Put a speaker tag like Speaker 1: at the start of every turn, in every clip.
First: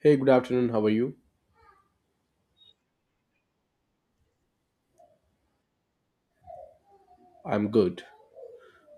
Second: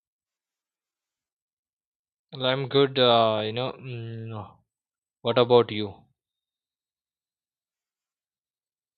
Speaker 1: Hey, good afternoon. How are you?
Speaker 2: Well, I'm good. What about you?
Speaker 1: I'm good.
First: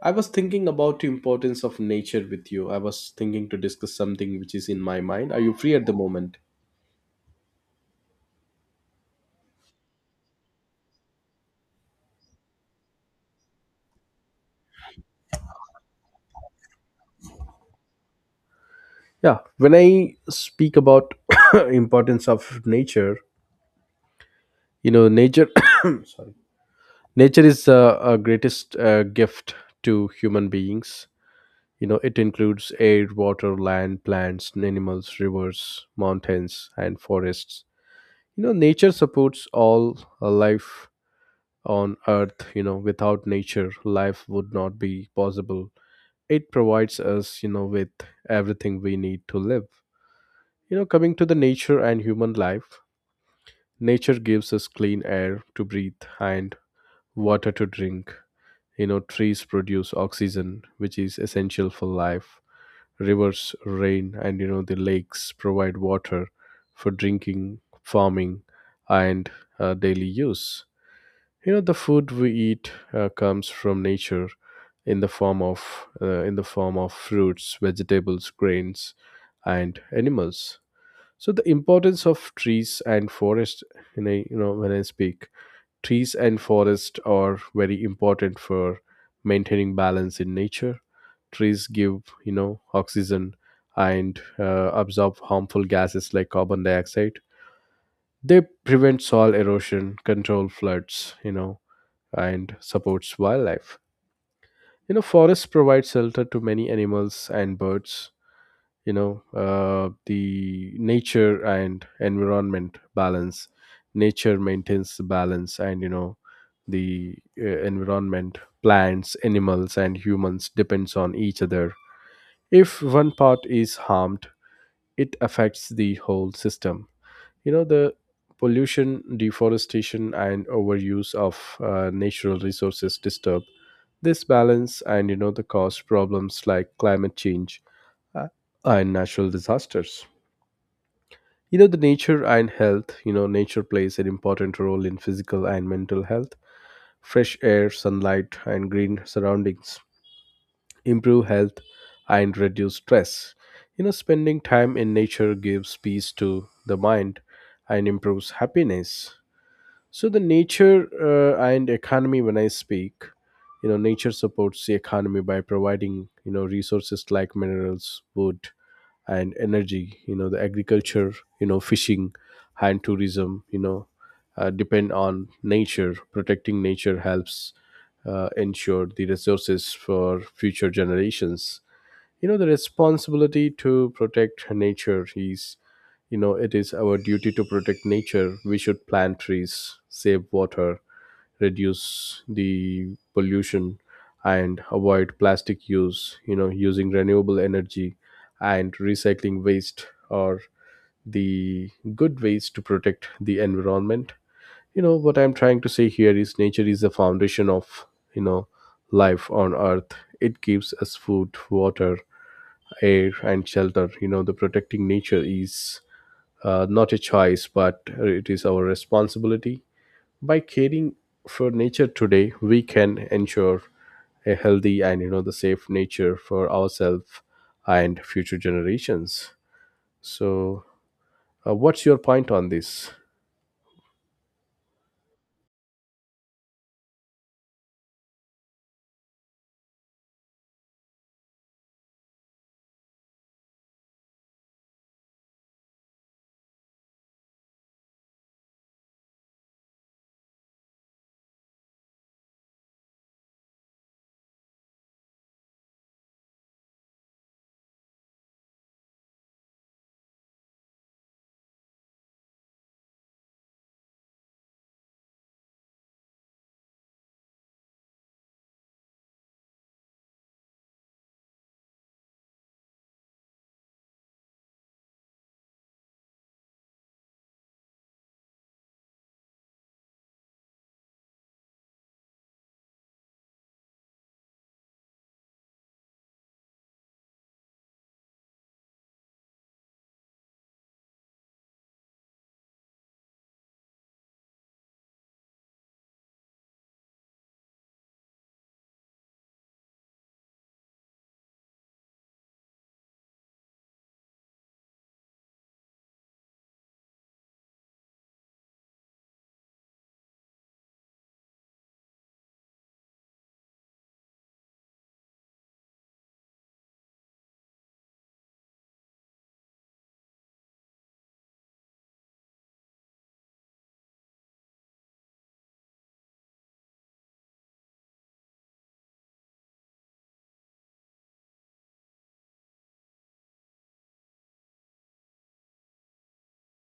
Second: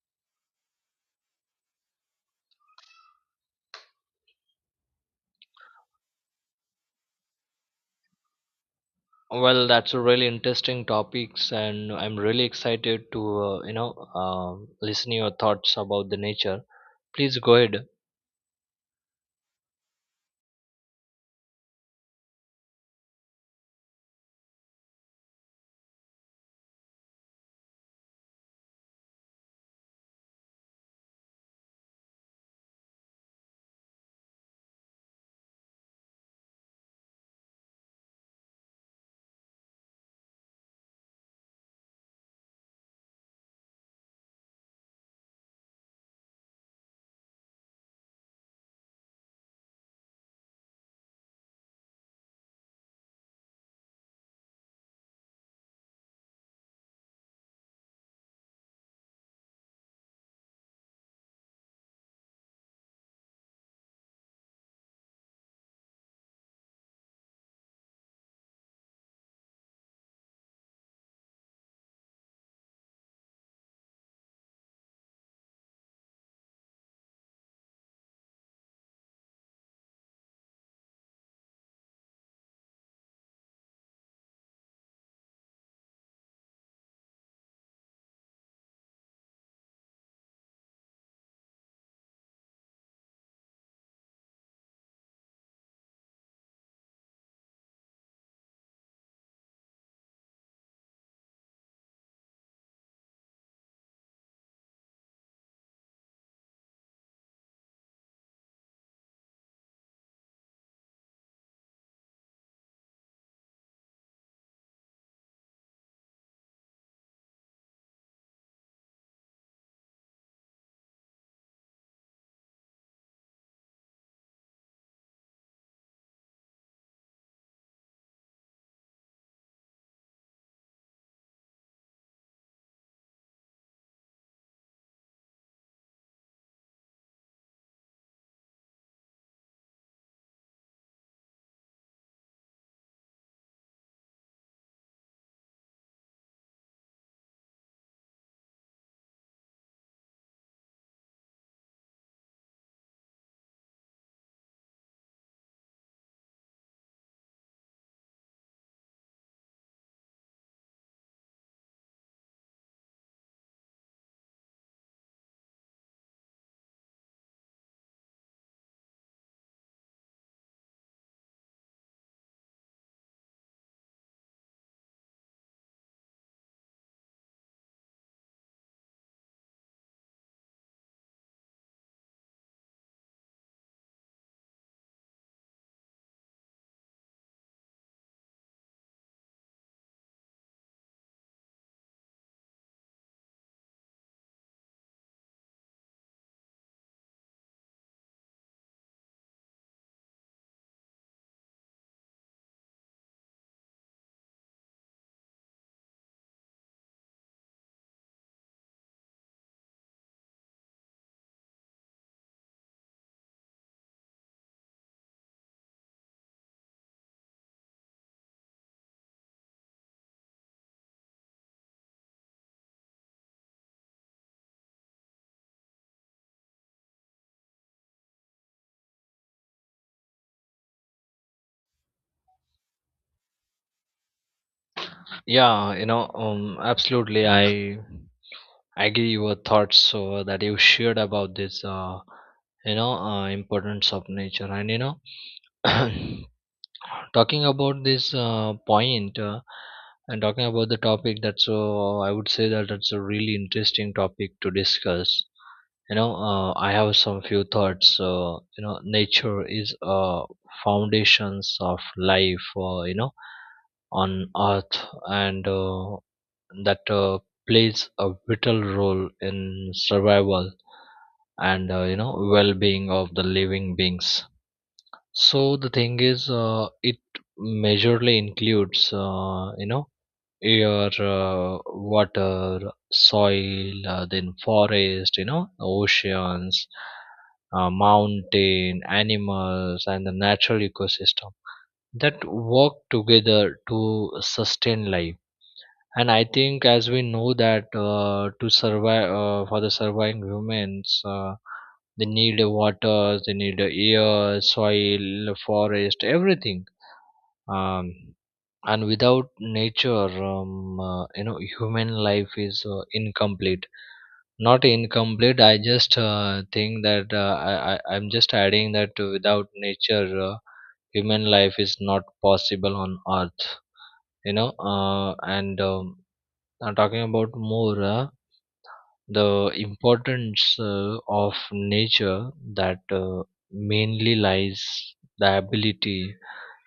Speaker 1: I was thinking about the importance of nature with you. I was thinking to discuss something which is in my mind. Are you free at the moment?
Speaker 2: Well, that's a really interesting topics, and I'm really excited to listen your thoughts about the nature. Please go ahead.
Speaker 1: Yeah, when I speak about importance of nature, you know, nature sorry. Nature is a greatest gift to human beings. You know, it includes air, water, land, plants, animals, rivers, mountains, and forests. You know, nature supports all life on earth. You know, without nature life would not be possible. It provides us, you know, with everything we need to live. You know, coming to the nature and human life, nature gives us clean air to breathe and water to drink. You know, trees produce oxygen, which is essential for life. Rivers, rain, and, you know, the lakes provide water for drinking, farming, and daily use. You know, the food we eat comes from nature in the form of fruits vegetables, grains, and animals. So the importance of trees and forest, in a you know, when I speak, trees and forest are very important for maintaining balance in nature. Trees give, you know, oxygen and absorb harmful gases like carbon dioxide. They prevent soil erosion, control floods, you know, and supports wildlife. You know, forests provide shelter to many animals and birds. You know, the nature and environment balance. Nature maintains the balance, and, you know, the environment, plants, animals, and humans depends on each other. If one part is harmed, it affects the whole system. You know, the pollution, deforestation, and overuse of natural resources disturb this balance, and, you know, the cause problems like climate change uh, and natural disasters. You know, the nature and health, you know, nature plays an important role in physical and mental health. Fresh air, sunlight, and green surroundings improve health and reduce stress. You know, spending time in nature gives peace to the mind and improves happiness. So the nature and economy, when I speak, you know, nature supports the economy by providing, you know, resources like minerals, wood, and energy. You know, the agriculture, you know, fishing, and tourism, you know, depend on nature. Protecting nature helps ensure the resources for future generations. You know, the responsibility to protect nature is, you know, it is our duty to protect nature. We should plant trees, save water, reduce the pollution, and avoid plastic use. You know, using renewable energy and recycling waste are the good ways to protect the environment. You know, what I'm trying to say here is nature is the foundation of, you know, life on earth. It gives us food, water, air, and shelter. You know, the protecting nature is not a choice, but it is our responsibility. By caring for nature today, we can ensure a healthy and, you know, the safe nature for ourselves and future generations. So, what's your point on this?
Speaker 2: Yeah, absolutely. I agree your thoughts that you shared about this. Importance of nature, and you know. Talking about this point and talking about the topic, that's so I would say that that's a really interesting topic to discuss. You know, I have some few thoughts. Nature is foundations of life. On Earth, and that plays a vital role in survival and well-being of the living beings, so the thing is, it majorly includes, air, water, soil, then forest, you know, oceans, mountain, animals, and the natural ecosystem that work together to sustain life. And I think, as we know that to survive for the surviving humans. They need water, they need air, soil, forest, everything, um, and without nature human life is incomplete. Not incomplete, I just think that I'm just adding that without nature human life is not possible on earth, you know and talking about more the importance of nature that mainly lies the ability,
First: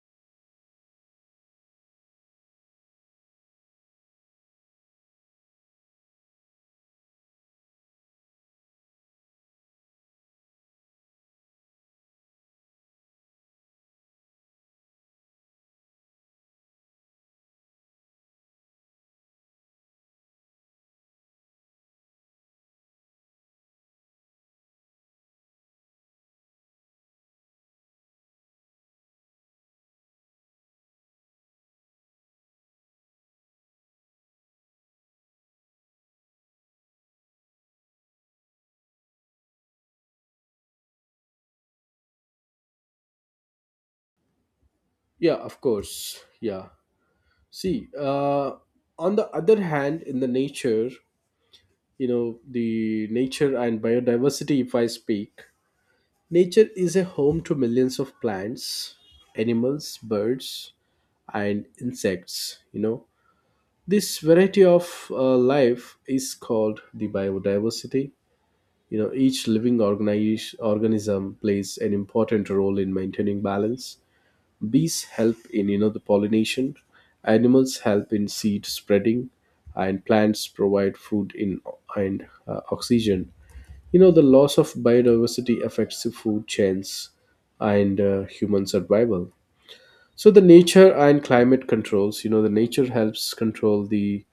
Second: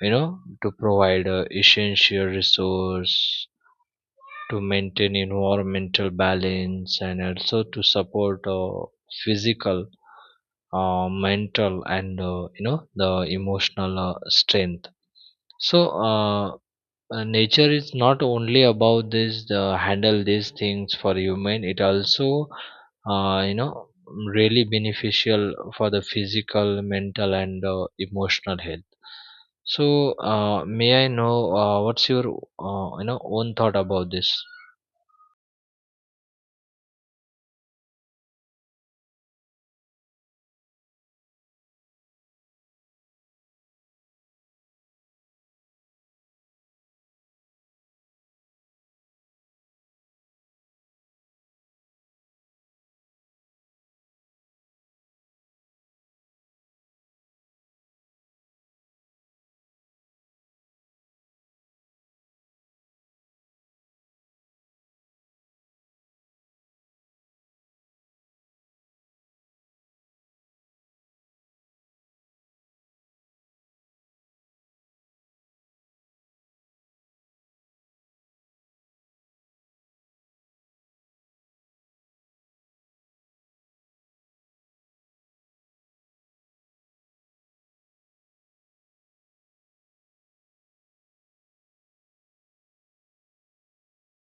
Speaker 2: you know, to provide essential resource to maintain environmental balance and also to support physical mental and the emotional strength. So nature is not only about this the handle these things for human, it also uh, you know really beneficial for the physical, mental and emotional health. So may I know what's your own thought about this?
Speaker 1: Yeah, of course. Yeah. See, on the other hand, in the nature, you know, the nature and biodiversity, if I speak, nature is a home to millions of plants, animals, birds, and insects. You know, this variety of life is called the biodiversity. You know, each living organism plays an important role in maintaining balance. Bees help in, you know, the pollination, animals help in seed spreading, and plants provide food in and oxygen. You know, the loss of biodiversity affects the food chains and human survival. So the nature and climate controls, you know, the nature helps control the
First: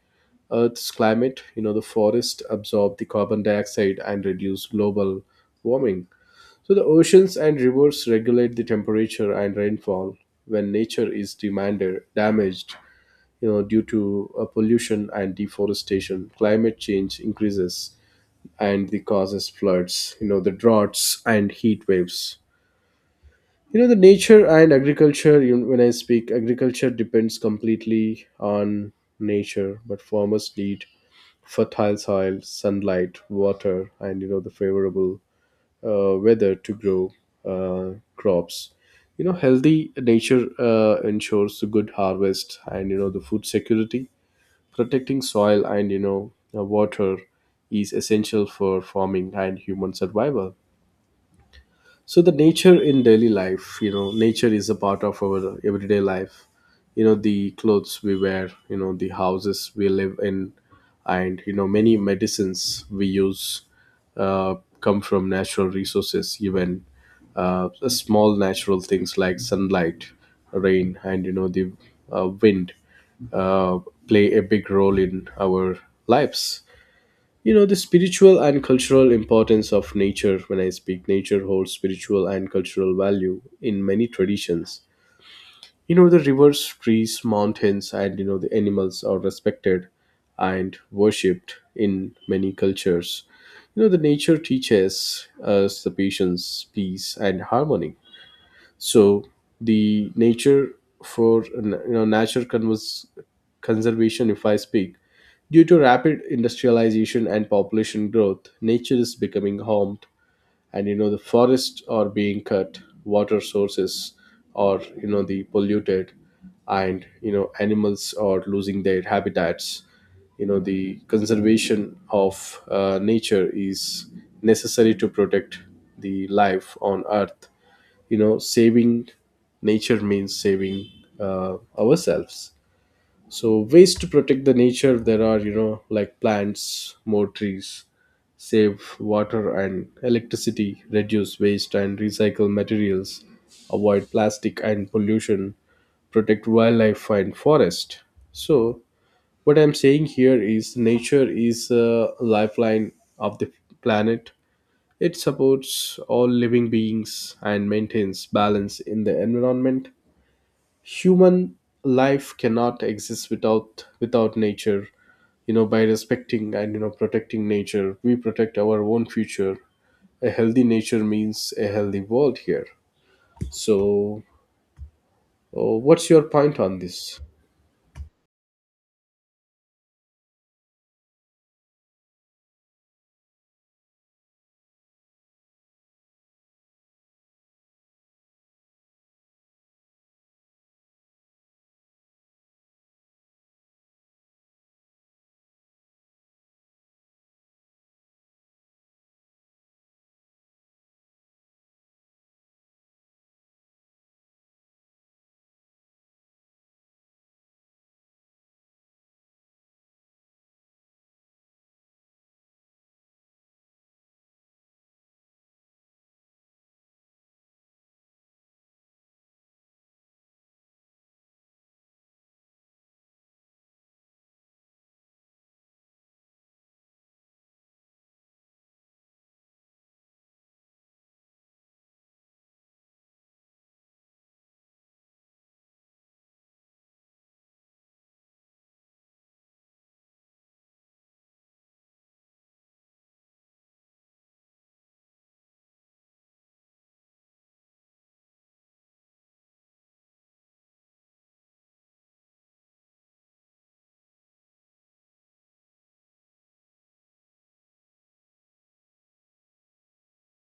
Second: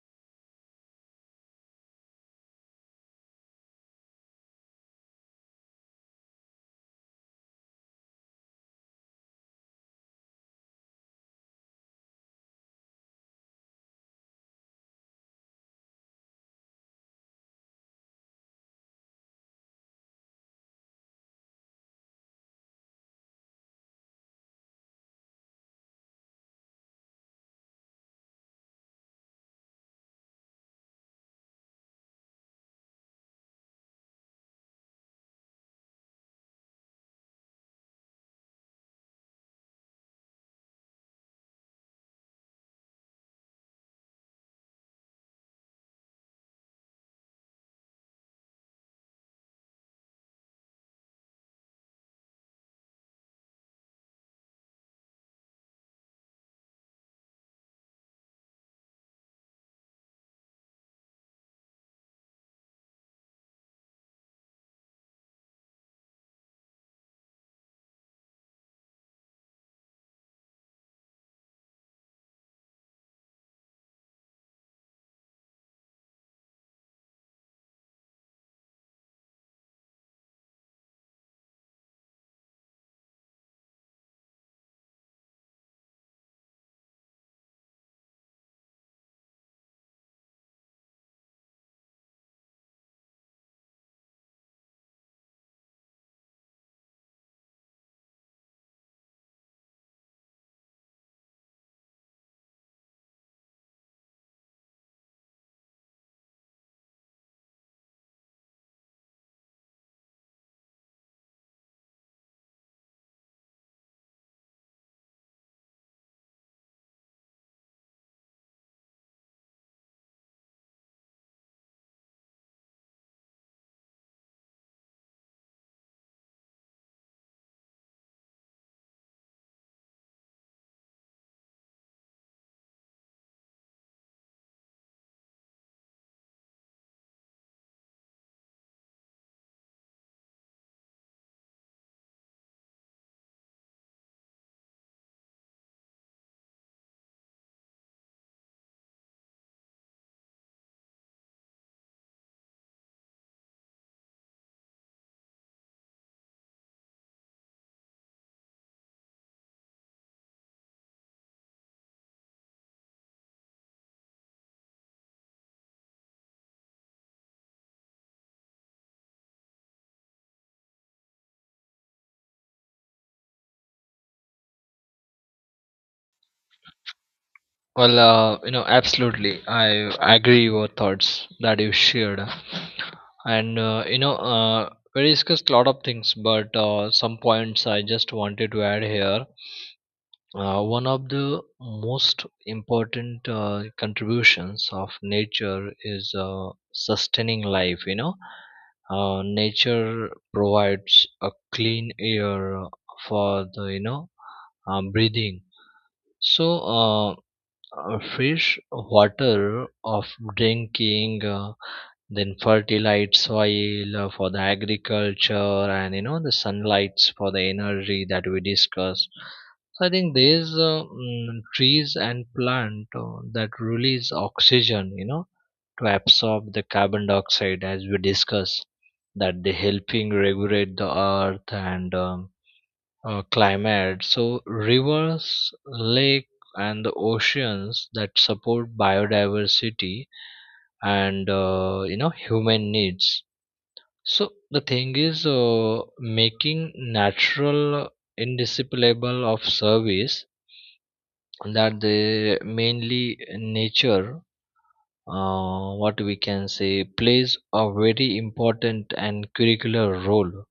Speaker 1: Earth's climate. You know, the forest absorb the carbon dioxide and reduce global warming. So the oceans and rivers regulate the temperature and rainfall when nature is demanded, damaged, you know, due to pollution and deforestation. Climate change increases and the causes floods, you know, the droughts and heat waves. You know, the nature and agriculture, you when I speak, agriculture depends completely on nature, but farmers need fertile soil, sunlight, water, and, you know, the favorable weather to grow crops. You know, healthy nature ensures a good harvest and, you know, the food security. Protecting soil and, you know, water is essential for farming and human survival. So the nature in daily life, you know, nature is a part of our everyday life. You know, the clothes we wear, you know, the houses we live in, and, you know, many medicines we use uh, come from natural resources. Even small natural things like sunlight, rain, and, you know, the wind uh, play a big role in our lives. You know, the spiritual and cultural importance of nature, when I speak, nature holds spiritual and cultural value in many traditions. You know, the rivers, trees, mountains, and, you know, the animals are respected and worshipped in many cultures. You know, the nature teaches us the patience, peace, and harmony. So the nature for, you know, natural conservation, if I speak, due to rapid industrialization and population growth, nature is becoming harmed, and, you know, the forests are being cut, water sources are, you know, the polluted, and, you know, animals are losing their habitats. You know, the conservation of nature is necessary to protect the life on earth. You know, saving nature means saving ourselves. So ways to protect the nature, there are, you know, like plants more trees, save water and electricity, reduce waste and recycle materials, avoid plastic and pollution, protect wildlife and forest. So what I'm saying here is nature is a lifeline of the planet. It supports all living beings and maintains balance in the environment. Human life cannot exist without nature. You know, by respecting and, you know, protecting nature, we protect our own future. A healthy nature means a healthy world here. So, what's your point on this?
Speaker 2: Well, absolutely, I agree your thoughts that you shared, and we discussed a lot of things, but some points I just wanted to add here. One of the most important contributions of nature is sustaining life. You know, nature provides a clean air for the breathing. So, uh, fresh water of drinking. Then fertilized soil for the agriculture and you know the sunlights for the energy that we discussed. So I think these trees and plant that release oxygen, you know, to absorb the carbon dioxide as we discussed, that they helping regulate the earth and climate. So rivers, lake and the oceans that support biodiversity and human needs. So the thing is, making natural indisciplinable of service, that the mainly nature, what we can say, plays a very important and curricular role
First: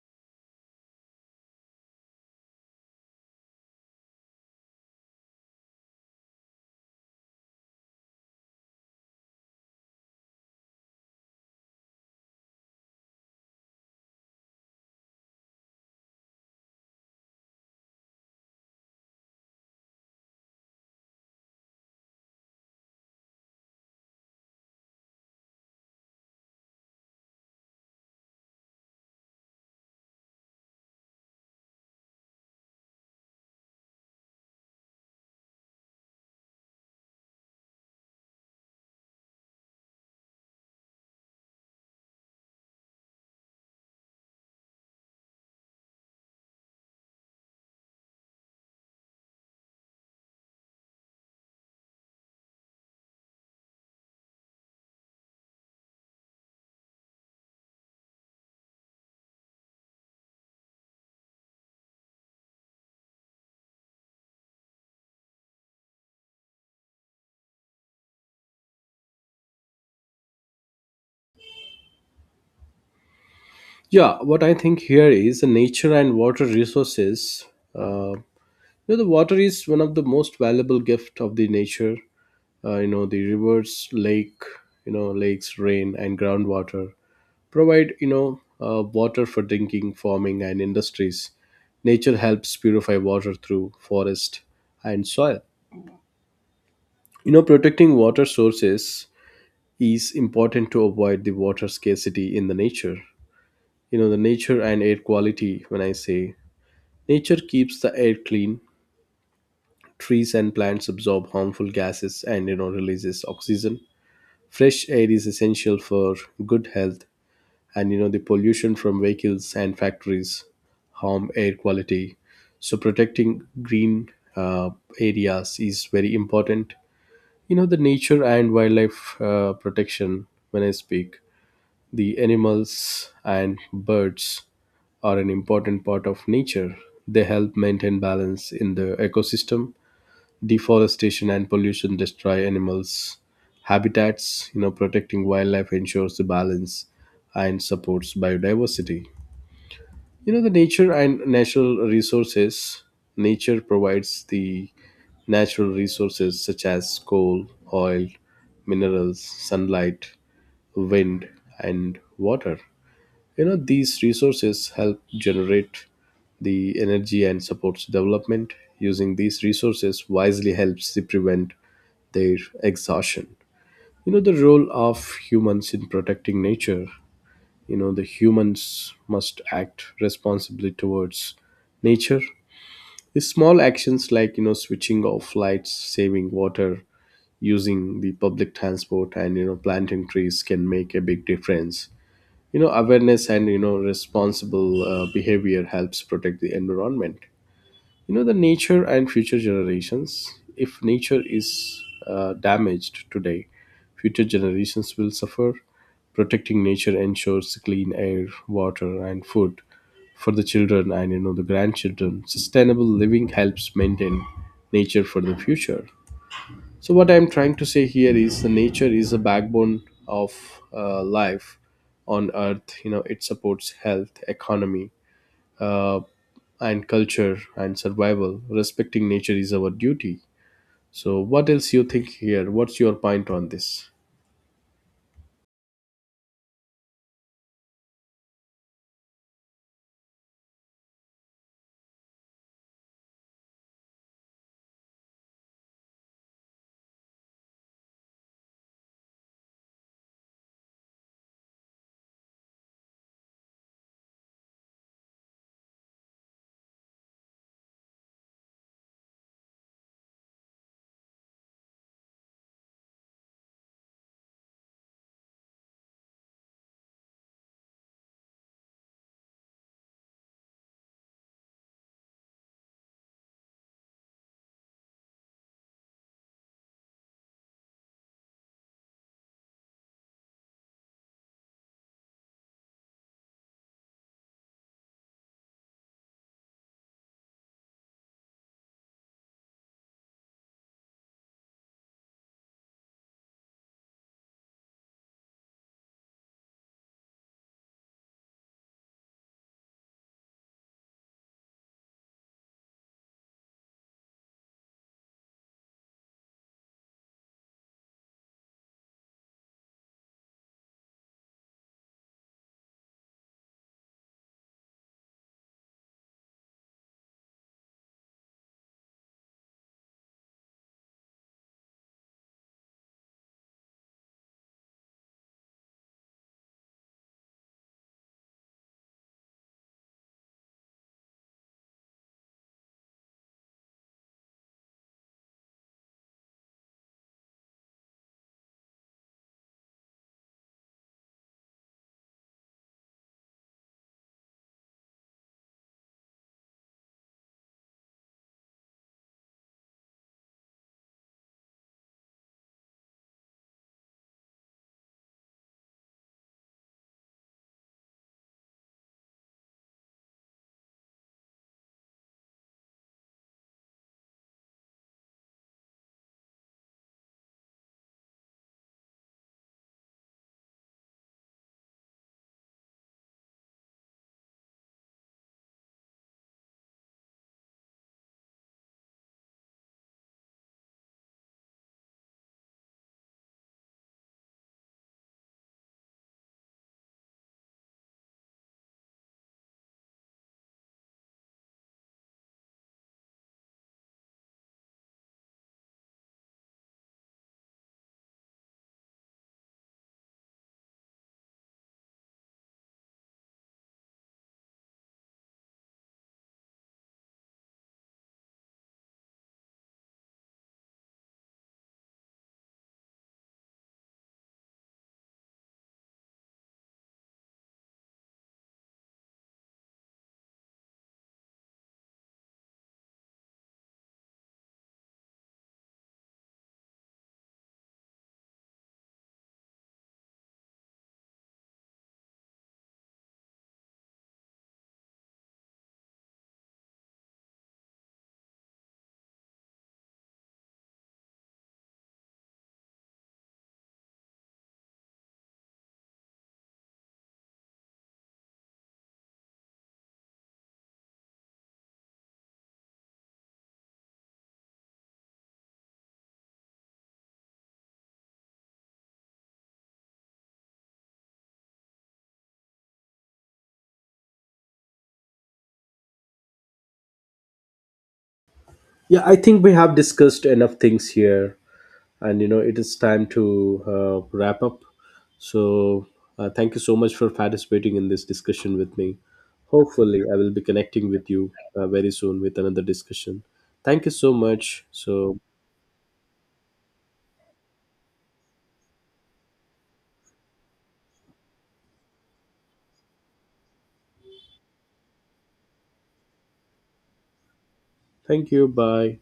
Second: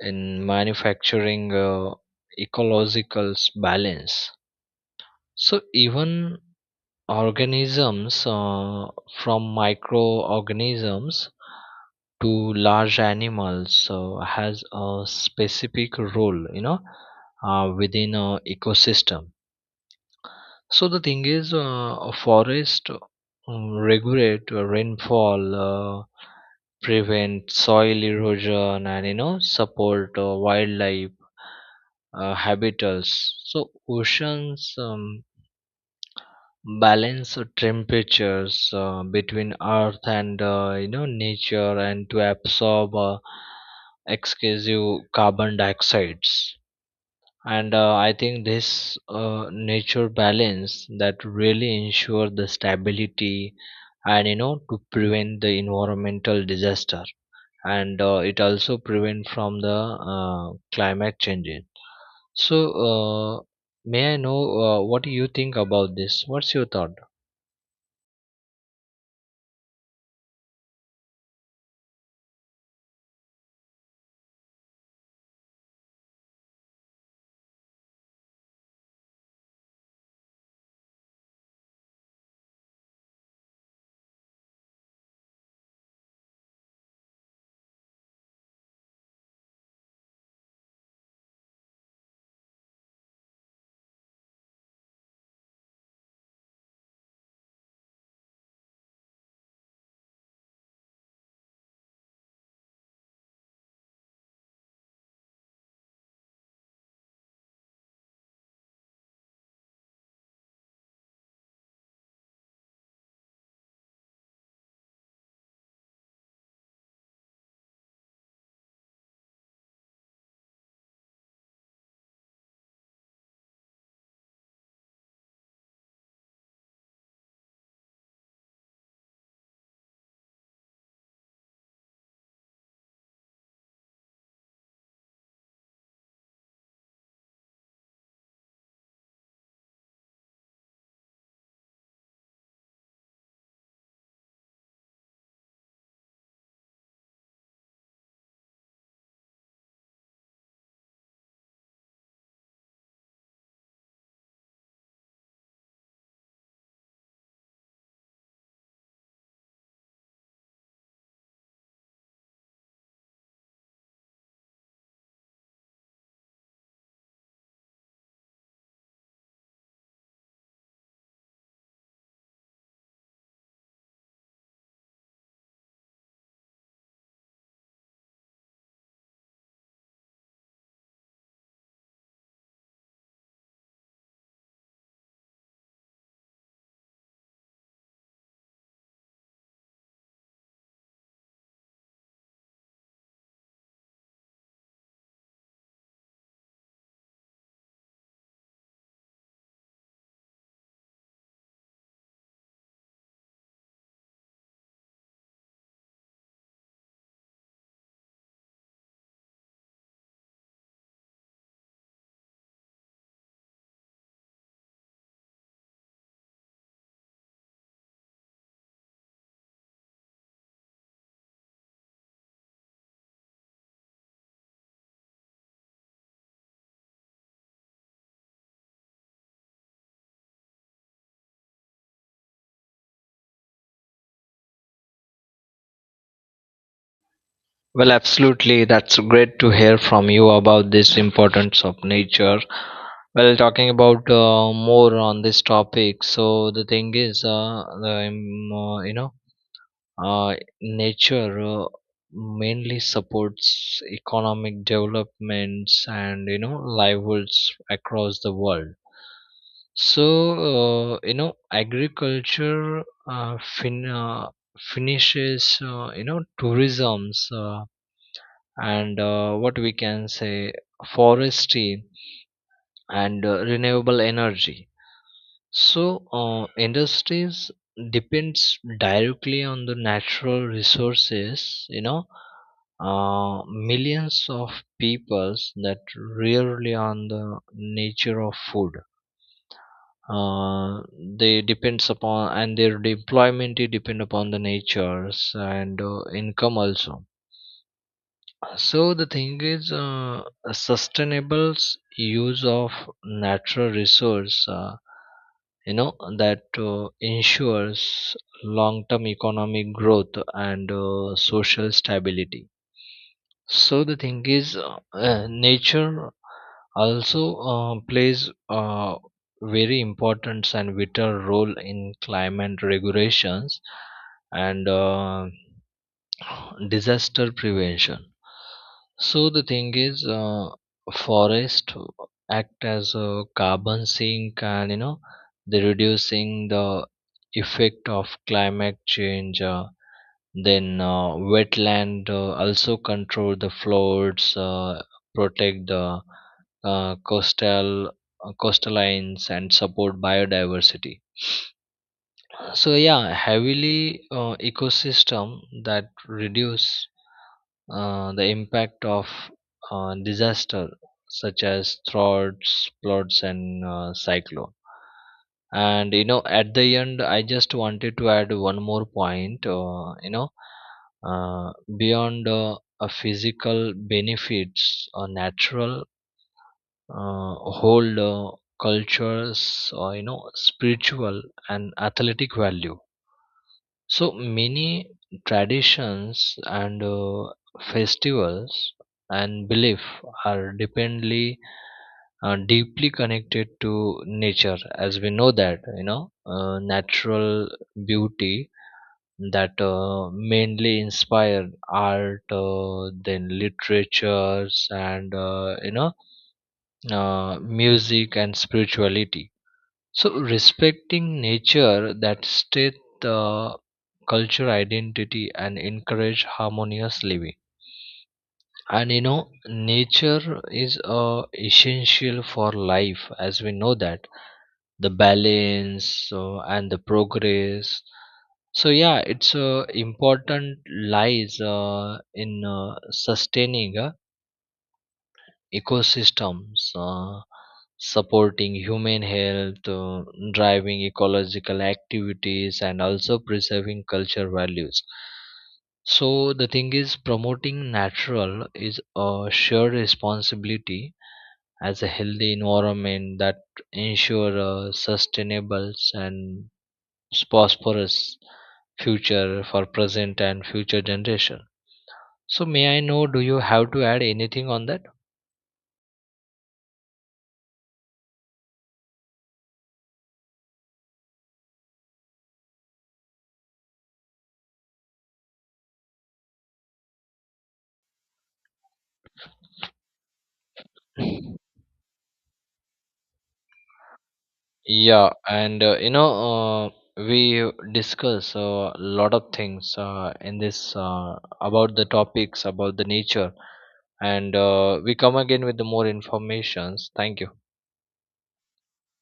Speaker 2: in manufacturing ecological balance. So even organisms from microorganisms to large animals, so has a specific role, you know, within a ecosystem. So the thing is, a forest regulate rainfall, prevent soil erosion and you know support wildlife habitats. So oceans balance temperatures between earth and nature, and to absorb excessive carbon dioxides. And I think this nature balance that really ensure the stability and you know to prevent the environmental disaster, and it also prevent from the climate changes. So uh, may I know what do you think about this, what's your thought?
Speaker 1: Yeah, what I think here is the nature and water resources. Uh, you know, the water is one of the most valuable gift of the nature. You know, the rivers, lake, you know, lakes, rain, and groundwater provide, you know, water for drinking, farming, and industries. Nature helps purify water through forest and soil. You know, protecting water sources is important to avoid the water scarcity in the nature. You know, the nature and air quality, when I say, nature keeps the air clean. Trees and plants absorb harmful gases and, you know, releases oxygen. Fresh air is essential for good health, and, you know, the pollution from vehicles and factories harm air quality. So protecting green uh, areas is very important. You know, the nature and wildlife protection, when I speak, the animals and birds are an important part of nature. They help maintain balance in the ecosystem. Deforestation and pollution destroy animals' habitats. You know, protecting wildlife ensures the balance and supports biodiversity. You know, the nature and natural resources. Nature provides the natural resources such as coal, oil, minerals, sunlight, wind, and water. You know, these resources help generate the energy and supports development. Using these resources wisely helps to prevent their exhaustion. You know, the role of humans in protecting nature, you know, the humans must act responsibly towards nature. The small actions like, you know, switching off lights, saving water, using the public transport, and, you know, planting trees can make a big difference. You know, awareness and, you know, responsible behavior helps protect the environment. You know, the nature and future generations, if nature is damaged today, future generations will suffer. Protecting nature ensures clean air, water, and food for the children and, you know, the grandchildren. Sustainable living helps maintain nature for the future. So what I'm trying to say here is the nature is the backbone of life on earth. You know, it supports health, economy, uh, and culture and survival. Respecting nature is our duty. So, what else you think here? What's your point on this?
Speaker 2: Well, absolutely. That's great to hear from you about this importance of nature. Well, talking about more on this topic. So the thing is, uh, nature mainly supports economic developments and you know livelihoods across the world. So agriculture, uh, fin- uh, finishes, tourism's. And what we can say, forestry and renewable energy. So industries depends directly on the natural resources, you know, millions of peoples that rarely on the nature of food, uh, they depends upon, and their employment it depend upon the natures and income also. So the thing is, a sustainable use of natural resource, that ensures long-term economic growth and social stability. So the thing is, nature also plays a very important and vital role in climate regulations and. Disaster prevention. So the thing is, forest act as a carbon sink, and you know they reducing the effect of climate change, then wetland also control the floods, protect the coastal lines and support biodiversity. So yeah, heavily ecosystem that reduce the impact of disaster such as droughts, floods, and cyclone. And you know, at the end, I just wanted to add one more point. Beyond a physical benefits, or natural hold cultures, or you know, spiritual and athletic value. So many traditions and festivals and belief are dependly deeply connected to nature, as we know that, you know, natural beauty that mainly inspired art, then literatures and music and spirituality. So respecting nature that state the culture identity and encourage harmonious living. And you know, nature is essential for life, as we know that the balance and the progress. So yeah, it's important lies in sustaining. Ecosystems, supporting human health, driving ecological activities, and also preserving cultural values. So, the thing is, promoting natural is a shared responsibility, as a healthy environment that ensure a sustainable and prosperous future for present and future generation. So, may I know, do you have to add anything on that?
Speaker 1: Yeah, I think we have discussed enough things here, and, you know, it is time to wrap up. So, thank you so much for participating in this discussion with me. Hopefully, I will be connecting with you very soon with another discussion. Thank you so much.
Speaker 2: Yeah,
Speaker 1: So,
Speaker 2: and we discuss a lot of things in this about the topics about the nature, and we come again with the more informations. Thank you.
Speaker 1: thank you. Bye.